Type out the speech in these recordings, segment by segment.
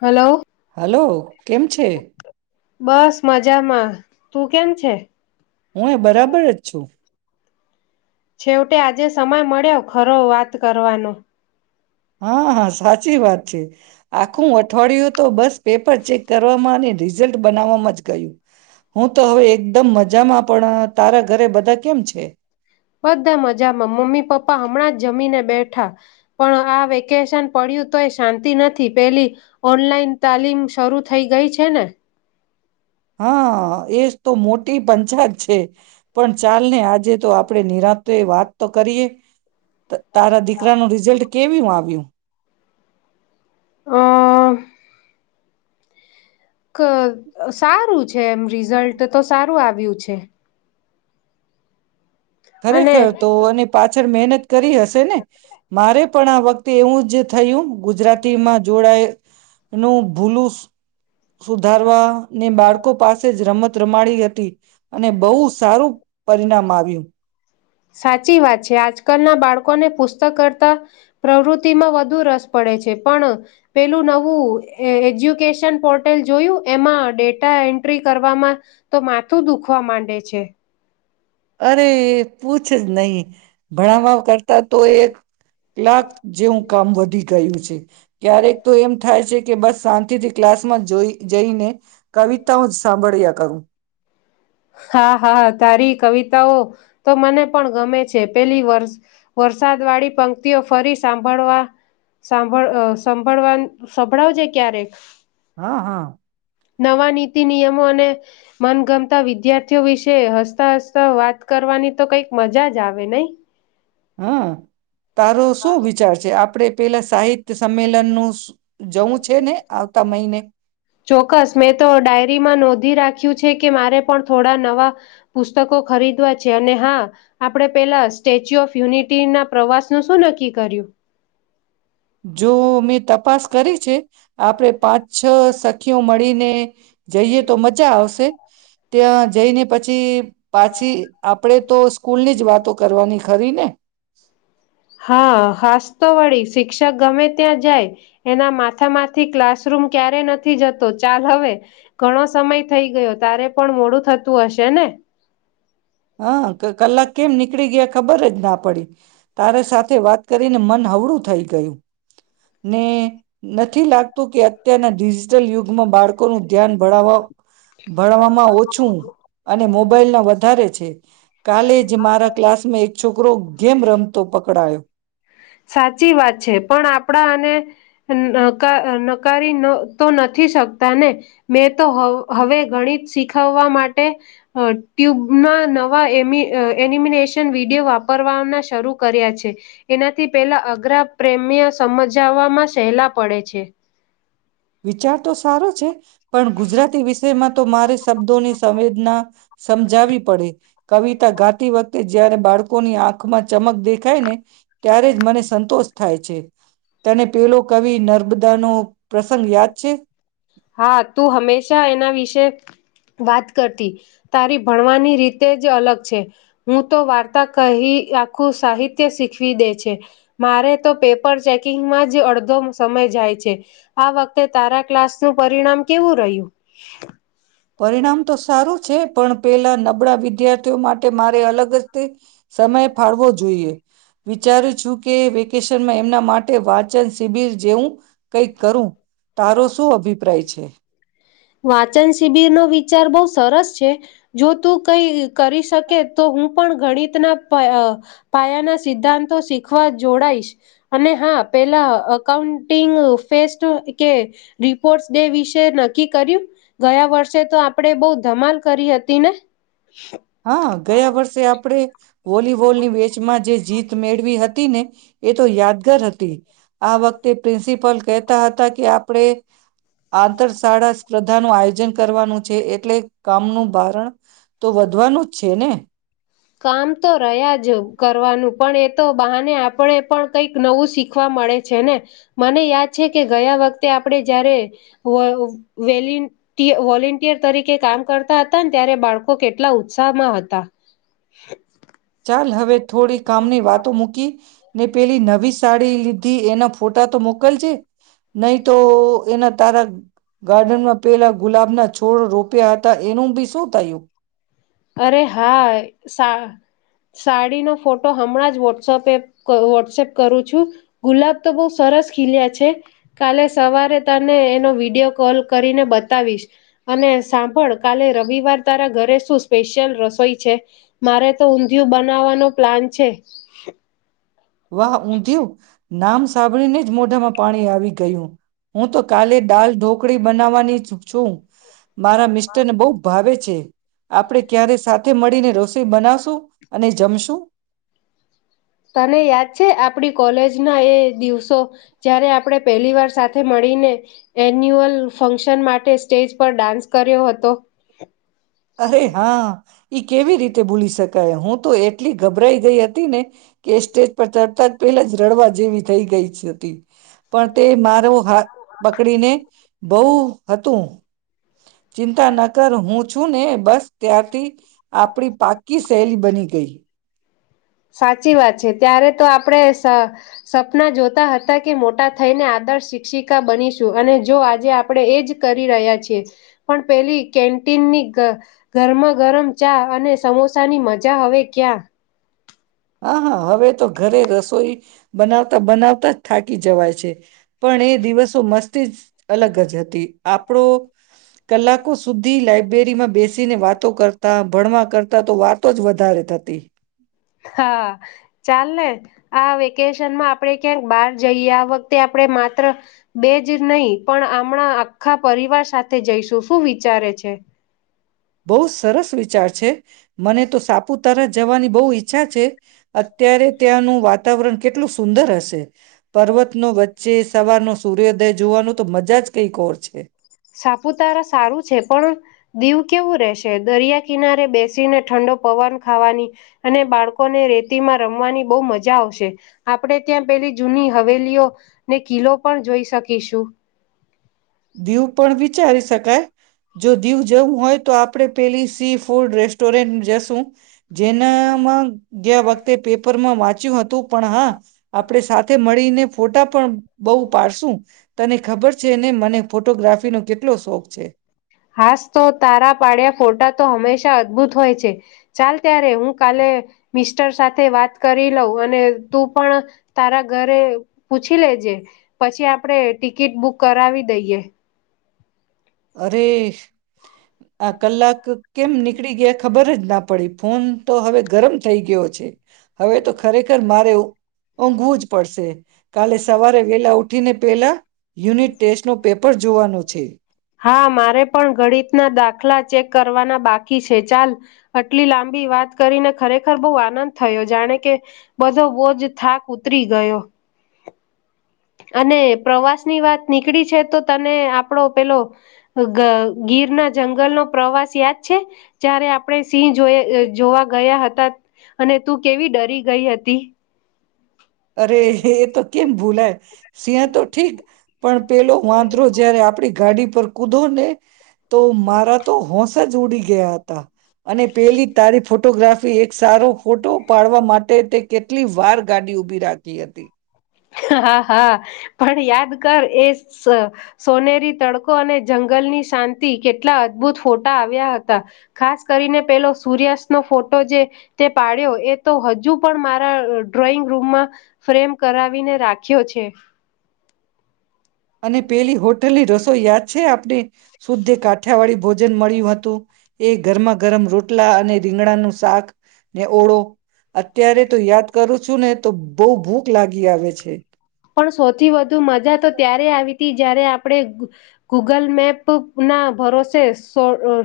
Hello hello કેમ છે. બસ મજામાં તું કેમ છે. હું એ બરાબર જ છું. છેવટે આજે સમય મળ્યો ખરો વાત કરવાનો. હા હા સાચી વાત. અ છે. આખું અઠવાડિયું તો બસ. પેપર ચેક કરવામાં અને રિઝલ્ટ બનાવવામાં જ કહ્યું. હું તો હવે એકદમ મજા. મજામાં પણ તારા ઘરે બધા કેમ છે. બધા મજામાં મમ્મી પપ્પા હમણાં જ જમીને બેઠા પણ આ વેકેશન પડ્યું તો એ શાંતિ નથી પેલી ઓનલાઈન તાલીમ શરૂ થઈ ગઈ છે ને. હા એ તો મોટી પંચાપત છે પણ ચાલ ને આજે. તો આપણે નિરાંત એ વાત તો કરીએ તારા દીકરા નું રિઝલ્ટ કેવી આવ્યું. હ ક સારું છે એમ રિઝલ્ટ તો સારું આવે. આવ્યું છે. ખરેખર અને તો અને પાછળ મહેનત કરી હશે ને મારે પણ આ વખતે તેવું જ થયું ગુજરાતી માં જોડાય એનું ભૂલું સુધારવા ને બાળકો પાસે જ રમત રમાડી હતી અને બહુ સારું પરિણામ આવ્યું. સાચી વાત છે આજકાલના બાળકોને પુસ્તક કરતા પ્રવૃતિમાં વધુ રસ પડે છે પણ પેલું નવું એજ્યુકેશન પોર્ટલ જોયું એમાં ડેટા એન્ટ્રી કરવામાં તો માથું દુખવા માંડે છે. અરે પૂછ જ નહી. ભણવા કરતા તો એક કલાક જેવું કામ વધી ગયું છે ક્યારેક તો એમ થાય છે કે બસ શાંતિથી ક્લાસમાં જોઈ જઈને કવિતાઓ સાંભળ જા કરું. હા હા તારી કવિતાઓ તો મને પણ ગમે છે પેલી વર [unintelligible] વાળી પંક્તિઓ ફરી સાંભળવા સાંભળ સાંભળવા સંંભળાવજે ક્યારેક હા હા. નવા નીતિ નિયમો અને મનગમતા વિદ્યાર્થીઓ વિશે હસતા હસતા વાત કરવાની તો કઈક મજા જ આવે નહી. હ તારો શું વિચાર છે આપડે પેલા સાહિત્ય સંમેલન ન જવું છે ને આવતા મહિને. ચોક્કસ મેં તો ડાયરીમાં નોંધી રાખ્યું છે કે મારે પણ થોડા નવા પુસ્તકો ખરીદવા છે અને હા આપણે પહેલા સ્ટેચ્યુ ઓફ યુનિટીના પ્રવાસનું શું નક્કી કર્યું? જો મે તપાસ કરી છે આપણેે પાંચ છ સખીઓ મળીને જઈએ તો મજા આવશે ત્યાં જઈને પછી પાછી આપડે તો સ્કૂલ ની જ વાતો કરવાની. ખરી ને. હા હાસ તો વળી શિક્ષક ગમે ત્યાં જાય એના માથામાંથી ક્લાસરૂમ ક્યારે નથી જતો ચાલ હવે ઘણો સમય થઈ ગયો તારે પણ મોડું થતું હશે ને. હા કલાક કેમ નીકળી ગયા ખબર જ ના પડી તારેા સાથે વાત કરીને મન હવડું થઈ ગયું. ને નથી લાગતું કે અત્યારના ડિજિટલ યુગ માં બાળકો નું ધ્યાન ભણાવવા ભણવામાં ઓછું અને મોબાઈલ ના વધારે. કાલેજ મારા ક્લાસમાં એક છોકરો ગેમ રમતો પકડાયો. સાચી વાત છે. પણ આપણા અને નકા નકારી તો નથી શકતા ને. મેં તો હવ-હવે ગણિત એનાથી પેલા અઘરા પ્રેમ્ય સમજાવવામાં સહેલા પડે છે. વિચાર તો સારો છે પણ ગુજરાતી વિશ તેમાં તો મારે શબ્દોની સંવેદના સમજાવી પડે કવિતા ગાતી વખતે જયારે બાળકોની આંખ માં ચમક દેખાય ને ત્યારે જ મને સંતોષ થાય છે. તેને પેલો કવિ નર બધાનું હા, તું હંમેશા એના વિશે વાત કરતી. તારી ભણવાની રીતે જ અલગ છે. હું તો વાર્તા કહી આખું સાહિત્ય શીખવી દે છે. મારે તો પેપર ચેકિંગમાં જ અડધો સમય જાય છે. આ વખતે તારા ક્લાસ નું પરિણામ કેવું રહ્યું? પરિણામ તો સારું છે પણ પેલા નબળા વિદ્યાર્થીઓ માટે મારે અલગ જ તે સમય ફાળવો જોઈએ. વિચારું છું કે વેકેશનમાં એ મના માટે વાચન શિબિર જેવું કંઈક કરું. તારો શું અભિપ્રાય છે? વાચન શિબિર નો વિચાર બઉ સરસ છે. જો તું કઈ કરી શકે તો હું પણ ગણિતના પાઅહ પાયાના સિદ્ધાંતો શીખવા જોડાઈશ. અને હા પેલા અઉન્ટિંગ ફેસ્ટ કે રિપોર્ટ ડે વિશેય ન ક્કી કર્યું, ગયા વર્ષે તો આપણેે બહ ધમાલ કરી હતી ને. હા, ગયા વર્ષે આપડે વોલીબોલની મેચમાં જે જીત મેળવી હતી ને એ તો યાદગાર હતી આ વખતે પ્રિન્સી પલ કહેતા હતા કે આપણે આંતર શાળા સ્પર્ધા નું આયોજન કરવાનું છે એટલે કામનું ભારણ તો વ ધવાનું જ છે ને. કામ તો પ્રયાજ કરવાનું પણ એ તો બહાને આપણે પણ કઈક નવું શીખવા મળે છે ને. મને યાદ છે કે ગયા વખતે આપણે જયારે વઅ વેલિન્ટીઅ વોલન્ટિયર તરીકે કામ કરતા હા. ચાલ હવે થોડી કામની વાતો મૂકી ને પેલી નવી સાડી લી ધી એના ફોટા તો મોકલજે. નહી તો એના તારા ગાર્ડનમાં પેલા ગુલાબ ના છોડ રોપ્યા હતા એનું ભી શું થયું? અરે હા સા સાડીનો ફોટો હમણાં જ વોટ્સપે ક વોટ્સપ કરું છું. ગુલાબ તો બહુ સરસ ખીલ્યા છે. કાલે સવારે તને એનો વિડીયો કોલ કરીને બતાવીશ. અને સાંભળ કાલે રવિવાર તારા ઘરે શું સ્પેશિયલ રસોઈ છે. મારે તો ઊંધિયું બનાવવાનો પ્લાન છે. વાહ ઊંધિયુ, નામ સાંભળીને જ મોઢામાં પાણી આવી ગયું. હું તો કાલે દાલ ઢોકળી બનાવવાની છી છું. મારા મિસ્ટરને બહુ ભાવે છે. આપડે ક્યારે સાથે મળીને રોસ તે બાનાશું અને જમશું. તને યાદ છે આપણી કોલેજના એ દિવસો જ્યારે આપણે પહેલી વાર સાથે મળીને એન્યુઅલ ફંક્શન માટે સ્ટેજ પર ડાન્સ કર્યો હતો અરે હા ઈ કેવી રીતે ભૂલી શકે હું તો એટલી ગભરાઈ ગઈ હતી ને કે સ્ટેજ પર તડતા પેલા જ રડવા જેવી થઈ ગઈ હતી પણ તે મારો હાથ પકડીને બહુ હતું ચિંતા ન કર હું છું ને બસ ત્યાંથી આપડી પાકી શહેલી બની ગઈ સાચી વાત છે ત્યારે તો આપણે સ સપના જોતા હતા કે મોટા થઈને આદર્શ શિક્ષિકા બનીશું અને જો આજે આપણે એજ કરી રહ્યા છીએ પણ પેલી કેન્ટીનની ગરમાં ગરમ ચા અને સમોસાની મજા હવે ક્યાં હા હા હવે તો ઘરે રસોઈ બનાવતા બનાવતા જ થાકી જવાય છે પણ એ દિવસો મસ્ત અલગ જ હતી આપડો કલાકો સુધી લાયબ્રેરીમાં બેસીને વાતો કરતા ભણવા કરતા તો વાતો જ વધારે થતી હા ચાલ ને આ વેકેશનમાં આપણે ક્યાંક બહાર જઈએ આ વખતે આપણે માત્ર બે જ નહી પણ હમણાં આખા પરિવાર સાથે જઈશું શું વિચારે છે બહુ સરસ વિચાર છે મને તો સાપુતારા જવાની બહુ ઈચ્છા છે અત્યારે ત્યાંનું વાતાવરણ કેટલું સુંદર હશે પર્વત નો વચ્ચે સવાર નો સૂર્યોદય જોવાનું તો મજા જ કઈક ઓર છે સાપુતારા સારું છે પણ દીવ કેવું રહેશે દરિયા કિનારે બેસીને ઠંડો પવન ખાવાની અને બાળકોને રેતીમાં રમવાની બહુ મજા આવશે આપણે ત્યાં પેલી જૂની હવેલીઓ ને કિલો પણ જોઈ શકીશું દીવ પણ વિચારી શકાય જો દીવ જવું હોય તો આપણે પેલી સી ફૂડ રેસ્ટોરન્ટ જશું જેનામાં ગયા વખતે પેપરમાં વાંચ હતું પણ હા આપણે સાથે મળીને ફોટા પણ બહુ પાડશું તને ખબર છે ને મને ફોટોગ્રાફીનો કેટલો શોખ છે હાસ તો તારા પાડ્યા ફોટા તો હંમેશા અદભુત હોય છે ચાલ ત્યારે હું કાલે મિસ્ટર સાથે વાત કરી લઉં અને તું પણ તારા ઘરે પૂછી લેજે પછી આપણેે ટિકિટ બુક કરાવી દઈએ અરે આ કલાક કેમ નીકળી ગયા ખબર જ ના પડી ફોન તો હવે ગરમ થઈ ગયો છે હવે તો ખરેખર મારે ઊંઘવું જ પડશે કાલે સવારે વેલા ઉઠીને પેલા યુનિટ ટેસ્ટ નો પેપર જોવાનો છે હા મારે પણ ગણિતના દાખલા ચેક કરવાના બાકી છે ચાલ આટલી લાંબી વાત કરીને ખરેખર બહુ આનંદ થયો જાણે કે બધો બોજ થાક ઉતરી ગયો અને પ્રવાસ ની વાત નીકળી છે તો તને આપણો પેલો ગ ગીર ના જંગલનો પ્રવાસ યાદ છે જ્યારે આપણે સિંહ જો જોવા ગયા હતા અને તું કેવી ડરી ગઈ હતી અરે એ તો કેમ ભૂલાય સિહ તો ઠીક પણ પેલો વાંદરો જયારે આપણી ગાડી પર કૂદો ને તો મારા તો હોંશ જ ઉડી ગયા ઘેયા હતા. અને પેલી તારી ફોટોગ્રાફી એક સારો ફોટો પાડવા માટે તે કેટલી વાર ગાડી ઉ. રાખી હતી. હા હા પણ યાદ કર એ સોનેરી તડકો અને જંગલની શાંતિ કેટલા અદભુત ફોટા આવ્યા હતા, ખાસ કરીને પેલો સૂર્યાસ્તનો ફોટો જે તે પાડ્યો એ તો હજુ પણ મારા ડ્રોઈંગ રૂમમાં ફ્રેમ કરાવી ને રાખ્યો છે. અને પેલી હોટલની રસ તો યાદ છે આપડી શુદ્ધ કાઠિયાવાળી ભોજન મળ્યું હતું એ ગરમાં ગરમ રોટ આટલા અને રીંગણાનું શાક ને ઓળો અત્યારે તો યાદ કરું છું ને તો બહુ ભૂખ લાગી આવે છે. પણ સૌથી વધુ મજા તો ત્યારે આવી જયારે આપણે ગૂગલ મેપ ના ભરોસે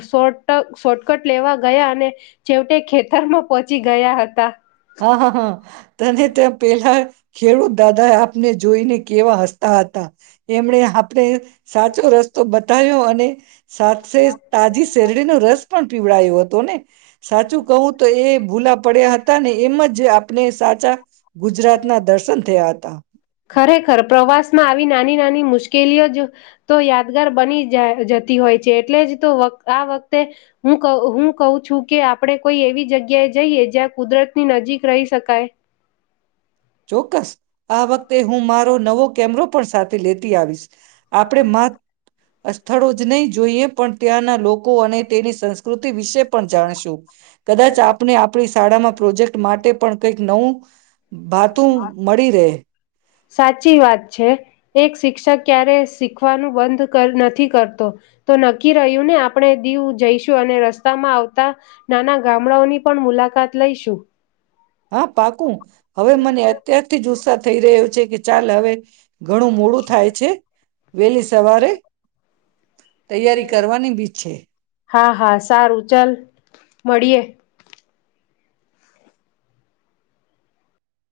શોટ શોર્ટકટ લેવા ગયા અને છેવટે ખેતરમાં પહોચી ગયા હતા. હા હા હા તને ત્યાં પેલા. ખેડૂત દાદા આપને જોઈને કેવા હસતા હતા એમણે આપણે સાચો રસ્તો બતાવ્યો અને સાથે તાજી શેરડીનો રસ પણ પીવડાયો હતો ને સાચું કહું તો એ ભૂલા પડ્યા હતા અને એમ જ આપણે સાચા ગુજરાતના દર્શન થયા હતા ખરેખર પ્રવાસ માં આવી નાની નાની મુશ્કેલીઓ તો યાદગાર બની જતી હોય છે એટલે જ તો આ વખતે હું હું કું છું કે આપણે કોઈ એવી જગ્યાએ જઈએ જ્યાં કુદરત ની નજીક રહી શકાય. ચોક્કસ આ વખતે હું મારા નવો કેમરો પણ સાથે લેતી આવીશ આપણે મહ સ્થળો જ નહી જોઈએ પણ ત્યાંના લોકો અને તેની સંસ્કૃતિ વિશે પણ જાણશું કદાચ આપણે આપણી શાળામાં પ્રોજેક્ટ માટે પણ કંઈક નવું બાદ તું મળી રહે સાચી વાત છે એક શિક્ષક ક્યારે શીખવાનું બંધ નથી કરતો તો નક્કી રહ્યું ને આપણે દીવ જઈશું અને રસ્તામાં આવતા નાના ગામડાઓની પણ મુલાકાત લઈશું હા પાકુ હવે મને અત્યારથી જ ઉત્સાહ થઈ રહ્યો છે કે ચાલ હવે ઘણું મોડું થાય છે વહેલી સવારે તૈયારી કરવાની બી છે. હા હા સારું ચાલ મળીએ.